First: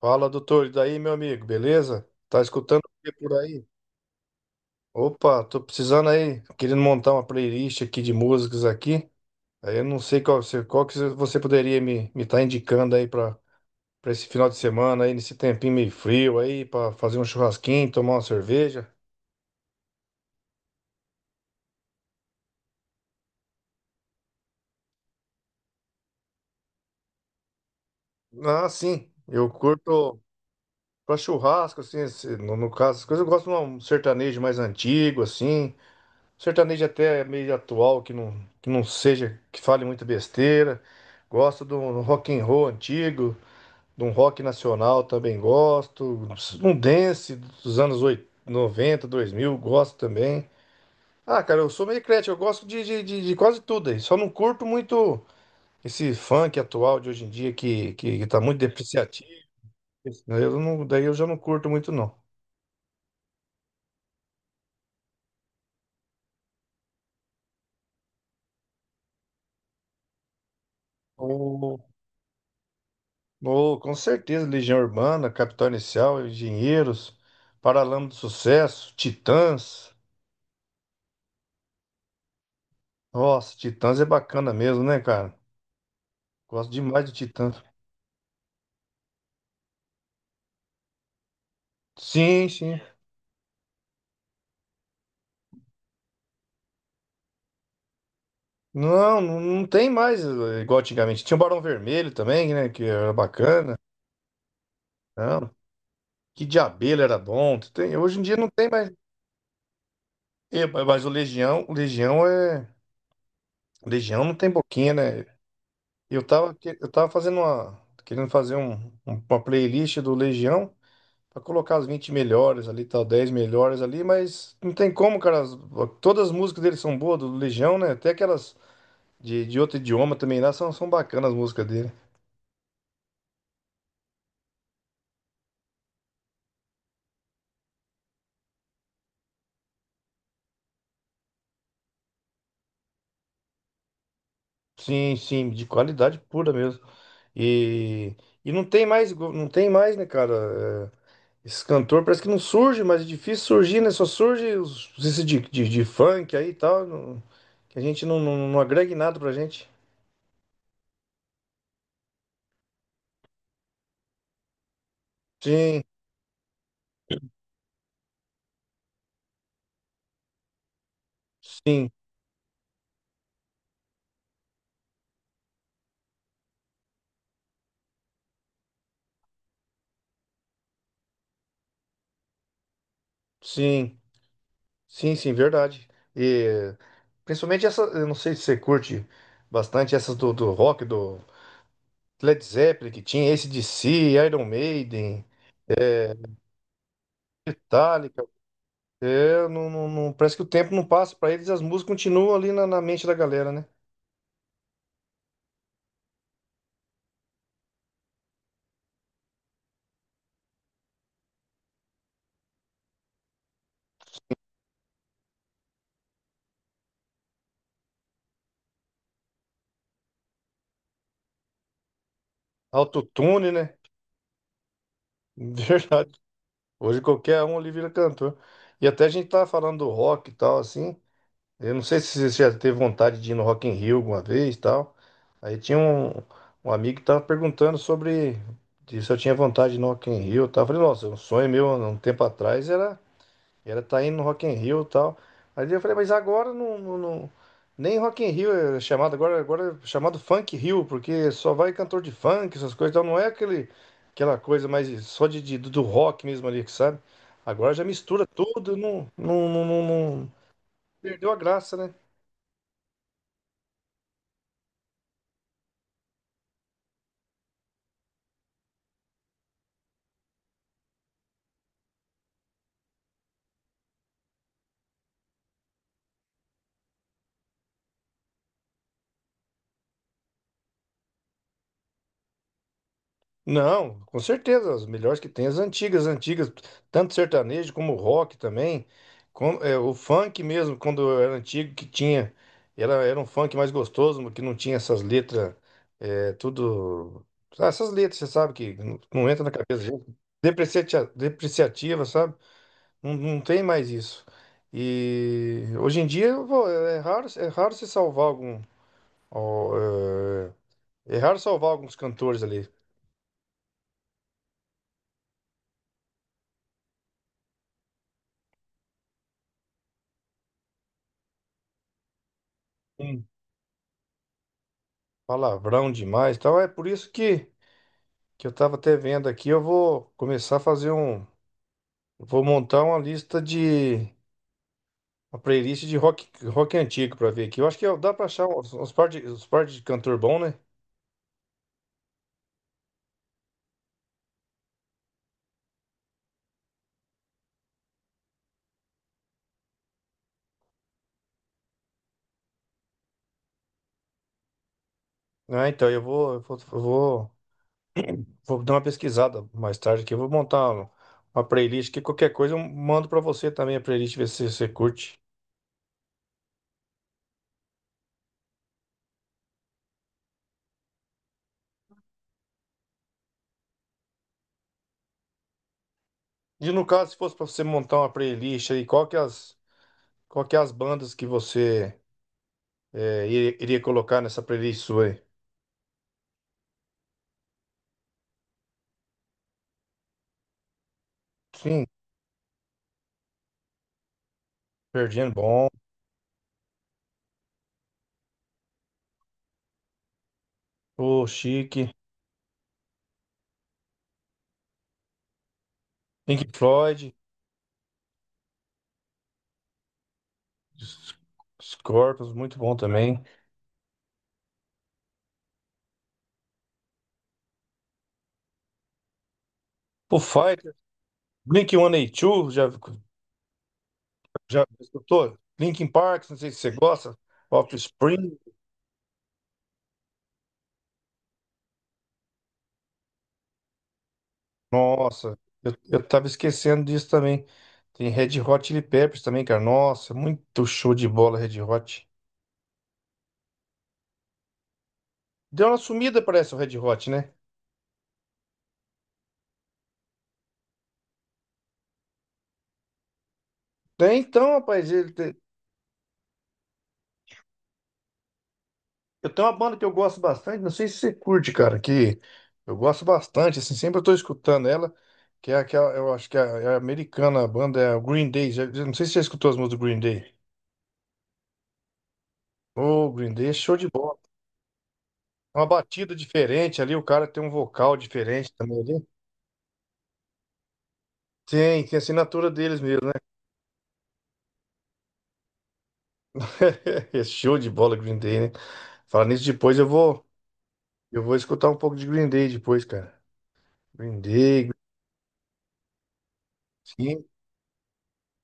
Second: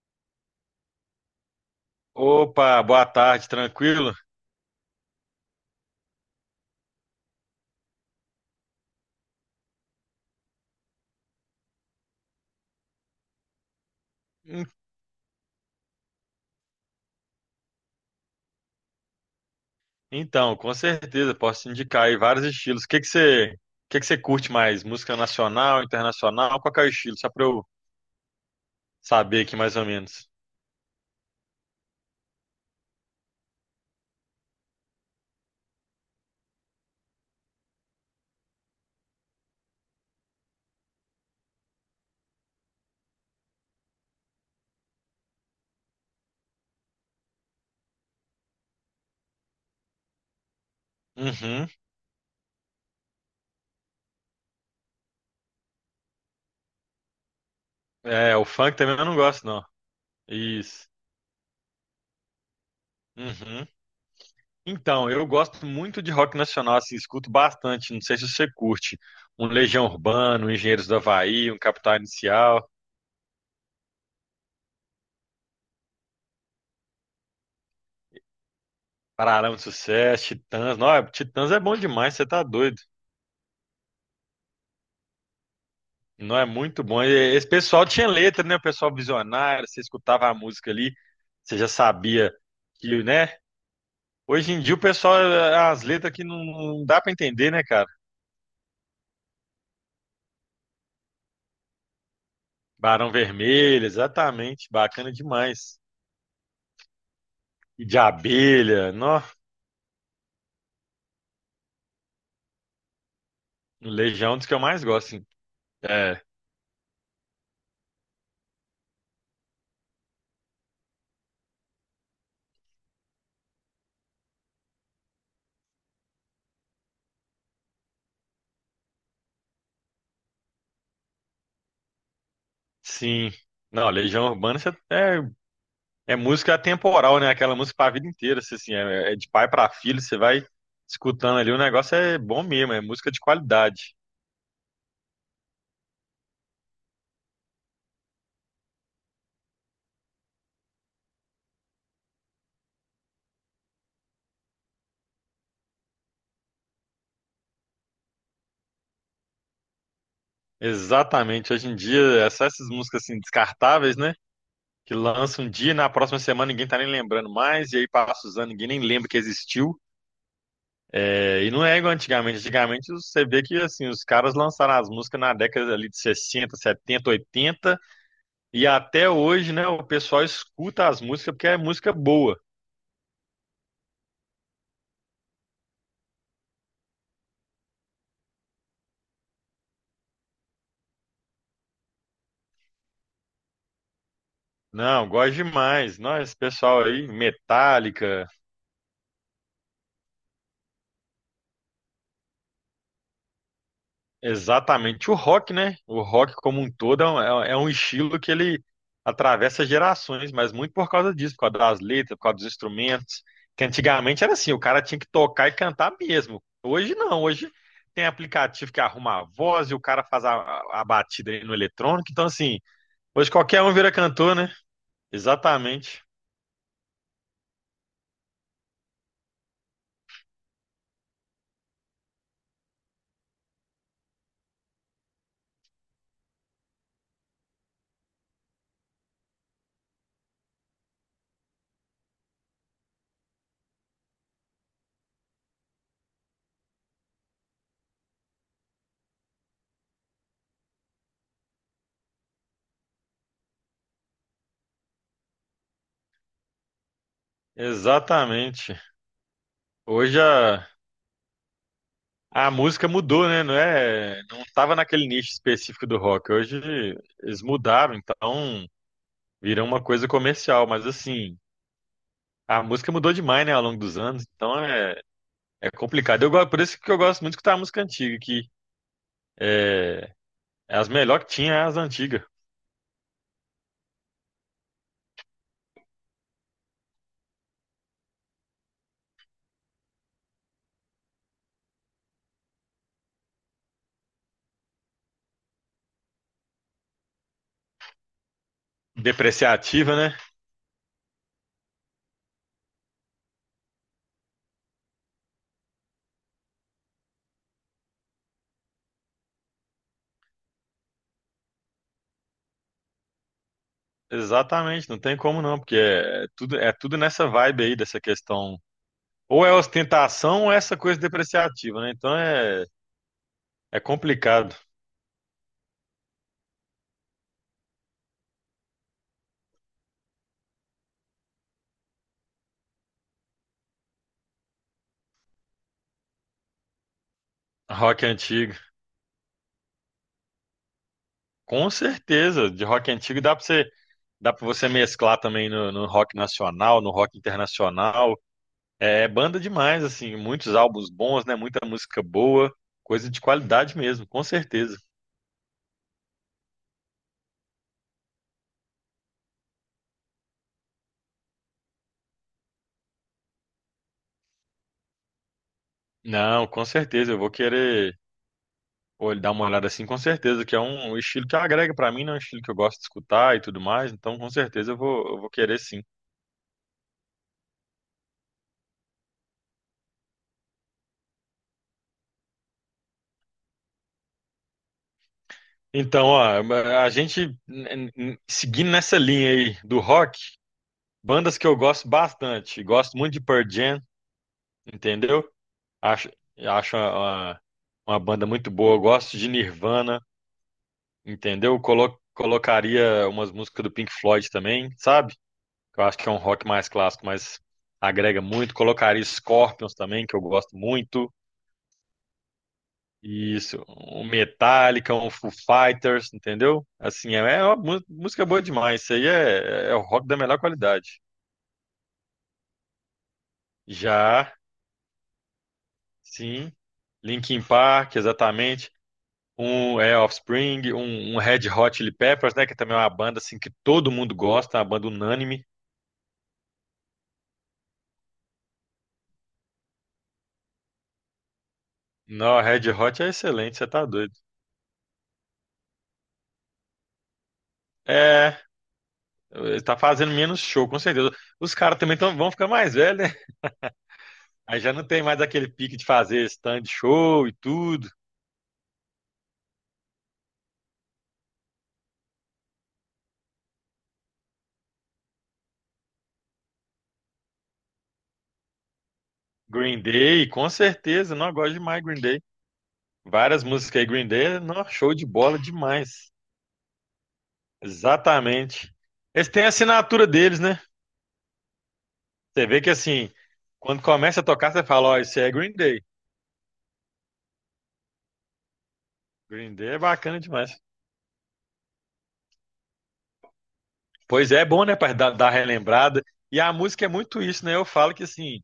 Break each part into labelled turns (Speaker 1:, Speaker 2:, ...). Speaker 1: Fala, doutor. E daí, meu amigo, beleza? Tá escutando
Speaker 2: Opa,
Speaker 1: o
Speaker 2: boa
Speaker 1: que por
Speaker 2: tarde,
Speaker 1: aí?
Speaker 2: tranquilo?
Speaker 1: Opa, tô precisando aí, querendo montar uma playlist aqui de músicas aqui. Aí eu não sei qual, qual que você poderia me tá indicando aí pra para esse final de
Speaker 2: Hum,
Speaker 1: semana aí, nesse tempinho meio frio aí, pra fazer um churrasquinho, tomar uma cerveja.
Speaker 2: Então, com certeza, posso te indicar aí vários estilos. O que que você curte mais? Música nacional, internacional? Qual que é o estilo? Só pra eu
Speaker 1: Ah, sim.
Speaker 2: saber
Speaker 1: Eu
Speaker 2: aqui mais ou
Speaker 1: curto
Speaker 2: menos.
Speaker 1: pra churrasco assim, no caso, essas coisas eu gosto de um sertanejo mais antigo assim. Sertanejo até meio atual, que não seja, que fale muita besteira. Gosto de um rock and roll antigo, de um rock nacional também gosto. Um dance dos anos 90 2000 gosto também. Ah, cara,
Speaker 2: Uhum.
Speaker 1: eu sou meio eclético, eu gosto de quase tudo aí. Só não curto muito esse funk atual de hoje em dia que
Speaker 2: É,
Speaker 1: tá
Speaker 2: o
Speaker 1: muito
Speaker 2: funk também eu não
Speaker 1: depreciativo.
Speaker 2: gosto, não.
Speaker 1: Né? Eu não,
Speaker 2: Isso.
Speaker 1: daí eu já não curto muito, não.
Speaker 2: Uhum. Então, eu gosto muito de rock nacional, assim, escuto bastante. Não sei se você curte. Um Legião Urbana, um Engenheiros do Havaí, um Capital Inicial,
Speaker 1: Oh, com certeza, Legião Urbana, Capital Inicial, Engenheiros, Paralama do Sucesso,
Speaker 2: Paralamas do
Speaker 1: Titãs.
Speaker 2: Sucesso, Titãs. Não, Titãs é bom demais, você tá doido.
Speaker 1: Nossa, Titãs é bacana mesmo, né, cara?
Speaker 2: Não é
Speaker 1: Gosto
Speaker 2: muito bom.
Speaker 1: demais
Speaker 2: E
Speaker 1: de
Speaker 2: esse
Speaker 1: Titãs.
Speaker 2: pessoal tinha letra, né? O pessoal visionário, você escutava a música ali, você já sabia
Speaker 1: Sim, sim.
Speaker 2: que, né? Hoje em dia o pessoal, as letras que não dá pra entender, né, cara?
Speaker 1: Não, não, não tem mais igual antigamente. Tinha o Barão Vermelho também, né, que
Speaker 2: Barão
Speaker 1: era bacana.
Speaker 2: Vermelho, exatamente, bacana
Speaker 1: Não,
Speaker 2: demais.
Speaker 1: que de Abelha era bom.
Speaker 2: E
Speaker 1: Tem,
Speaker 2: de
Speaker 1: hoje em dia não tem mais.
Speaker 2: abelha, nó,
Speaker 1: Mas o Legião é... O Legião
Speaker 2: Legião
Speaker 1: não
Speaker 2: é um dos
Speaker 1: tem
Speaker 2: que eu mais
Speaker 1: boquinha,
Speaker 2: gosto,
Speaker 1: né?
Speaker 2: sim. É,
Speaker 1: Eu tava, eu tava fazendo uma... Querendo fazer uma playlist do Legião. Pra colocar as 20 melhores ali, tal, 10 melhores ali, mas não tem como, cara. Todas as músicas dele são boas, do Legião, né? Até aquelas de outro idioma também lá são, são bacanas as músicas dele.
Speaker 2: sim. Não, é, é música atemporal, né? Aquela música pra vida inteira, você, assim, é, é de pai pra filho, você vai escutando ali, o negócio é bom mesmo, é música de qualidade.
Speaker 1: Sim, sim, de qualidade pura mesmo. E, e não tem mais, não tem mais, né, cara? É, esse cantor parece que não surge, mas é difícil surgir, né? Só surge os, esse de funk aí e tal, não- que a gente não, não, não agrega em nada pra gente.
Speaker 2: Exatamente. Hoje em dia, é só essas músicas assim descartáveis, né? Que lançam um dia e
Speaker 1: Sim,
Speaker 2: na próxima semana ninguém tá nem lembrando mais, e aí passa os anos, ninguém nem lembra que existiu. É, e não é
Speaker 1: sim,
Speaker 2: igual antigamente. Antigamente você vê que assim, os caras lançaram as músicas na década ali de 60 70 80 e até hoje, né, o pessoal escuta as músicas porque é música boa.
Speaker 1: sim. Sim, sim, verdade. E principalmente essa, eu não sei se você curte bastante essas do, do rock, do Led Zeppelin que tinha, AC/DC, Iron
Speaker 2: Não,
Speaker 1: Maiden,
Speaker 2: gosto demais. Nós, pessoal aí,
Speaker 1: Metallica.
Speaker 2: Metallica,
Speaker 1: É, não, não, parece que o tempo não passa para eles, e as músicas continuam ali na, na mente da galera, né?
Speaker 2: exatamente. O rock, né? O rock como um todo é um, é um estilo que ele atravessa gerações, mas muito por causa disso, por causa das letras, por causa dos instrumentos. Que antigamente era assim, o cara tinha que tocar e cantar mesmo. Hoje não, hoje tem aplicativo que arruma a voz e o cara faz a batida aí no eletrônico. Então, assim, hoje
Speaker 1: Autotune,
Speaker 2: qualquer um
Speaker 1: né?
Speaker 2: vira cantor, né? Exatamente.
Speaker 1: Verdade. Hoje qualquer um ali vira cantor. E até a gente tá falando do rock e tal, assim. Eu não sei se você já teve vontade de ir no Rock in Rio alguma vez e tal. Aí tinha um amigo que tava perguntando sobre de se eu tinha vontade de ir no Rock in Rio e tal. Eu falei, nossa, é um sonho meu há um tempo atrás era estar indo no Rock in Rio e tal. Aí eu falei, mas agora não, não, nem Rock in Rio é chamado agora, agora é chamado Funk Rio, porque só vai cantor de funk, essas coisas, então não é aquele aquela coisa mais só do rock mesmo ali, que sabe? Agora já mistura tudo,
Speaker 2: Exatamente.
Speaker 1: não, não, não, não,
Speaker 2: Hoje
Speaker 1: não-
Speaker 2: a,
Speaker 1: perdeu a graça, né?
Speaker 2: A música mudou, né? Não é, não tava naquele nicho específico do rock. Hoje eles mudaram, então virou uma coisa comercial, mas assim, a música mudou demais, né, ao longo dos anos, então é, é complicado. Eu, por isso que eu gosto muito de escutar a música antiga, que é, é as melhores que tinha é as antigas.
Speaker 1: Não, com certeza, as melhores que tem, as antigas, antigas, tanto sertanejo como rock também, é, o funk mesmo, quando era antigo, que tinha, era, era um funk mais gostoso, que não tinha essas letras, é, tudo, ah, essas letras, você sabe, que não, não entra na cabeça,
Speaker 2: Depreciativa,
Speaker 1: da gente,
Speaker 2: né?
Speaker 1: depreciativa, depreciativa, sabe, não, não tem mais isso, e hoje em dia, vô, é raro se salvar algum, ó, é é raro salvar alguns cantores ali.
Speaker 2: Exatamente, não tem como não, porque é tudo, é tudo nessa vibe aí dessa questão. Ou é ostentação ou é essa coisa depreciativa, né? Então é, é complicado.
Speaker 1: Palavrão demais, e tal. É por isso que eu tava até vendo aqui, eu vou começar a fazer eu vou montar uma lista de uma playlist de rock, rock antigo pra ver aqui. Eu acho que
Speaker 2: Rock
Speaker 1: dá pra achar
Speaker 2: antigo.
Speaker 1: uns, uns par de cantor bom, né?
Speaker 2: Com certeza, de rock antigo dá para você mesclar também no, no rock nacional, no rock internacional. É banda demais, assim, muitos álbuns bons, né? Muita música boa, coisa de qualidade mesmo, com certeza.
Speaker 1: Ah, então vou dar uma pesquisada mais tarde aqui, eu vou montar uma playlist que qualquer coisa eu mando pra você também a playlist ver se você curte.
Speaker 2: Não, com certeza, eu vou querer dar uma olhada assim, com certeza, que é um estilo que agrega pra mim, né? É um estilo que eu gosto de escutar e tudo mais, então com certeza eu vou querer sim.
Speaker 1: E no caso, se fosse pra você montar uma playlist aí, qual que é as bandas que você iria colocar nessa playlist sua aí?
Speaker 2: Então, ó, a gente seguindo nessa linha aí do rock, bandas que eu
Speaker 1: Sim,
Speaker 2: gosto bastante, gosto muito de Pearl Jam, entendeu?
Speaker 1: perdendo bom.
Speaker 2: Acho, acho uma banda muito boa. Eu gosto de Nirvana,
Speaker 1: O
Speaker 2: entendeu?
Speaker 1: Chic
Speaker 2: Colocaria umas músicas do Pink Floyd também, sabe? Que eu acho que é um rock
Speaker 1: Pink
Speaker 2: mais clássico,
Speaker 1: Floyd.
Speaker 2: mas agrega muito. Colocaria Scorpions também, que eu gosto muito.
Speaker 1: S- Scorpions, muito bom também.
Speaker 2: Isso, um Metallica, um Foo Fighters, entendeu? Assim, é, é uma música boa demais. Isso aí é, é o rock da
Speaker 1: O
Speaker 2: melhor
Speaker 1: Fighter.
Speaker 2: qualidade.
Speaker 1: Blink-182,
Speaker 2: Já,
Speaker 1: já escutou? Linkin Park, não sei
Speaker 2: sim,
Speaker 1: se você gosta.
Speaker 2: Linkin Park,
Speaker 1: Offspring.
Speaker 2: exatamente. Um é Offspring, um Red Hot Chili Peppers, né? Que também é uma banda assim que todo mundo gosta, uma banda
Speaker 1: Nossa,
Speaker 2: unânime.
Speaker 1: eu tava esquecendo disso também. Tem Red Hot Chili Peppers também, cara. Nossa, muito show de bola Red Hot.
Speaker 2: Não, Red Hot é excelente, você tá doido.
Speaker 1: Deu uma sumida, parece, o Red Hot, né?
Speaker 2: É, ele tá fazendo menos show, com certeza. Os caras também tão, vão ficar mais velhos, né?
Speaker 1: Tem então,
Speaker 2: Aí já não
Speaker 1: rapaz,
Speaker 2: tem
Speaker 1: ele,
Speaker 2: mais aquele pique de fazer stand show e tudo.
Speaker 1: eu tenho uma banda que eu gosto bastante, não sei se você curte, cara, que eu gosto bastante, assim, sempre eu tô escutando ela, que é aquela, eu acho que é, é americana, a banda é o Green Day, não sei se você já escutou as músicas do
Speaker 2: Green
Speaker 1: Green
Speaker 2: Day,
Speaker 1: Day.
Speaker 2: com certeza, não eu gosto demais de Green Day.
Speaker 1: Ô, Green
Speaker 2: Várias
Speaker 1: Day, é show
Speaker 2: músicas aí,
Speaker 1: de
Speaker 2: Green
Speaker 1: bola.
Speaker 2: Day, não, show de bola
Speaker 1: É uma
Speaker 2: demais.
Speaker 1: batida diferente ali, o cara tem um vocal diferente
Speaker 2: Exatamente.
Speaker 1: também ali.
Speaker 2: Eles têm a assinatura deles, né?
Speaker 1: Tem a
Speaker 2: Você
Speaker 1: assinatura
Speaker 2: vê que
Speaker 1: deles mesmo,
Speaker 2: assim,
Speaker 1: né?
Speaker 2: quando começa a tocar, você fala, ó, isso é Green Day.
Speaker 1: É show de bola, Green Day, né? Falar nisso
Speaker 2: Green Day
Speaker 1: depois,
Speaker 2: é bacana demais.
Speaker 1: eu vou escutar um pouco de Green Day depois, cara. Green
Speaker 2: Pois é, é bom,
Speaker 1: Day,
Speaker 2: né, para dar, dar relembrada. E a música é muito
Speaker 1: sim,
Speaker 2: isso, né? Eu falo que assim,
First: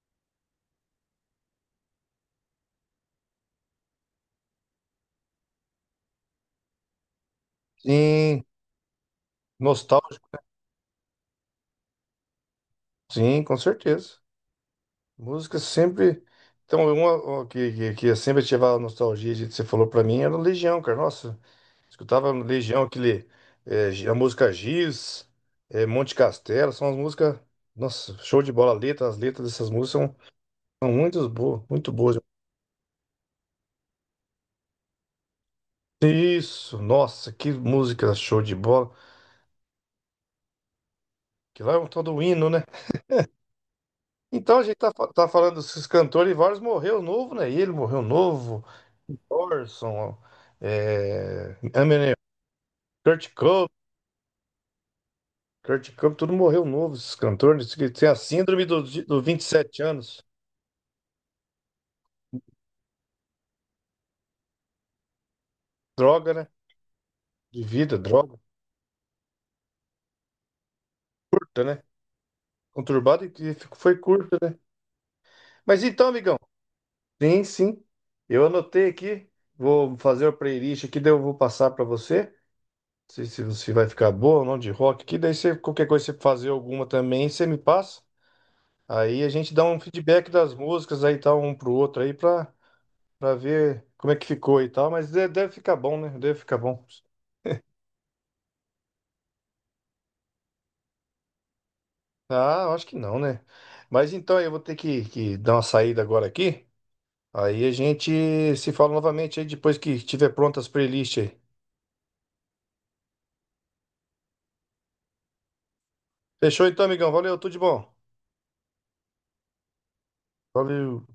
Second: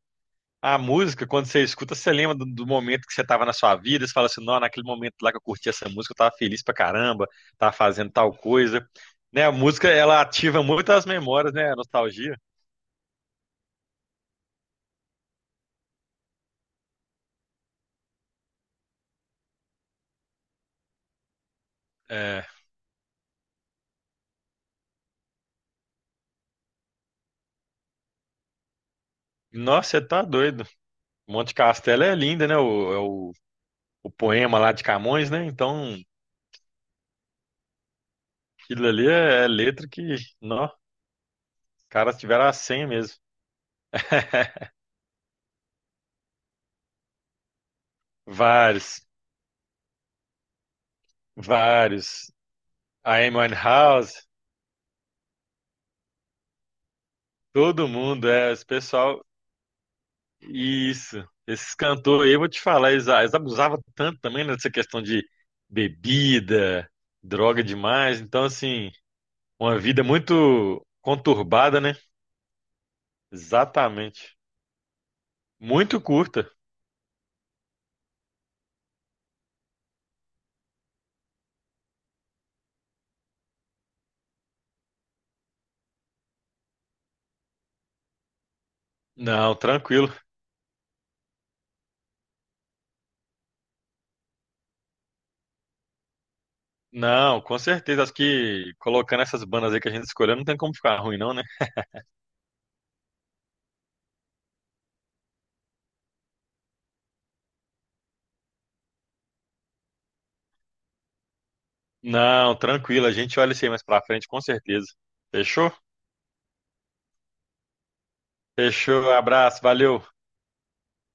Speaker 2: a música, quando você escuta, você lembra do, do momento que você estava na sua vida, você fala assim, não, naquele momento lá que eu curti essa música, eu tava feliz pra caramba, tava fazendo tal
Speaker 1: sim,
Speaker 2: coisa. Né, a música, ela
Speaker 1: nostálgico,
Speaker 2: ativa muito as memórias, né, a nostalgia.
Speaker 1: sim, com certeza. Música sempre. Então, uma que sempre ativava a nostalgia, gente, você falou pra mim, era Legião, cara. Nossa, escutava
Speaker 2: É.
Speaker 1: Legião, aquele, a música Giz, Monte Castelo, são as músicas. Nossa, show de bola. A letra, as letras dessas
Speaker 2: Nossa,
Speaker 1: músicas
Speaker 2: você
Speaker 1: são,
Speaker 2: tá doido.
Speaker 1: são muito
Speaker 2: Monte
Speaker 1: boas, muito
Speaker 2: Castelo é
Speaker 1: boas.
Speaker 2: linda, né? É o poema lá de Camões, né? Então,
Speaker 1: Isso, nossa, que música show de
Speaker 2: aquilo
Speaker 1: bola.
Speaker 2: ali é letra que, não,
Speaker 1: Que lá é um
Speaker 2: caras
Speaker 1: todo
Speaker 2: tiveram
Speaker 1: hino,
Speaker 2: a
Speaker 1: né?
Speaker 2: senha mesmo.
Speaker 1: Então a gente tá, tá falando desses cantores e vários morreu novo, né? Ele morreu novo,
Speaker 2: Vários,
Speaker 1: Orson, é, Eminem,
Speaker 2: vários. A
Speaker 1: Kurt
Speaker 2: Amy
Speaker 1: Cobain.
Speaker 2: Winehouse,
Speaker 1: Kurt Cobain, tudo morreu novo, esses cantores.
Speaker 2: todo
Speaker 1: Que tem a
Speaker 2: mundo, é,
Speaker 1: síndrome
Speaker 2: esse
Speaker 1: dos do
Speaker 2: pessoal,
Speaker 1: 27 anos.
Speaker 2: isso. Esses cantores, eu vou te falar, eles abusavam tanto também nessa questão de
Speaker 1: Droga, né?
Speaker 2: bebida,
Speaker 1: De
Speaker 2: droga
Speaker 1: vida,
Speaker 2: demais.
Speaker 1: droga
Speaker 2: Então, assim, uma vida muito
Speaker 1: curta,
Speaker 2: conturbada,
Speaker 1: né?
Speaker 2: né?
Speaker 1: Conturbada e que foi
Speaker 2: Exatamente.
Speaker 1: curta, né? Mas
Speaker 2: Muito
Speaker 1: então, amigão.
Speaker 2: curta.
Speaker 1: Sim, sim. Eu anotei aqui. Vou fazer a playlist aqui, daí eu vou passar pra você. Não sei se vai ficar boa ou não de rock aqui. Daí você, qualquer coisa, você fazer alguma também, você me passa. Aí a gente
Speaker 2: Não,
Speaker 1: dá um
Speaker 2: tranquilo.
Speaker 1: feedback das músicas aí, tal, um pro outro aí, pra ver como é que ficou e tal. Mas deve ficar bom, né? Deve ficar bom.
Speaker 2: Não, com certeza. Acho que colocando essas bandas aí que a gente escolheu, não tem como ficar ruim, não, né?
Speaker 1: Ah, eu acho que não, né? Mas então eu vou ter que dar uma saída agora aqui. Aí a gente se fala novamente aí depois que tiver prontas as playlists aí.
Speaker 2: Não, tranquilo, a gente olha isso aí mais pra frente, com certeza. Fechou?
Speaker 1: Fechou então, amigão. Valeu, tudo de bom.
Speaker 2: Fechou, abraço, valeu.
Speaker 1: Valeu.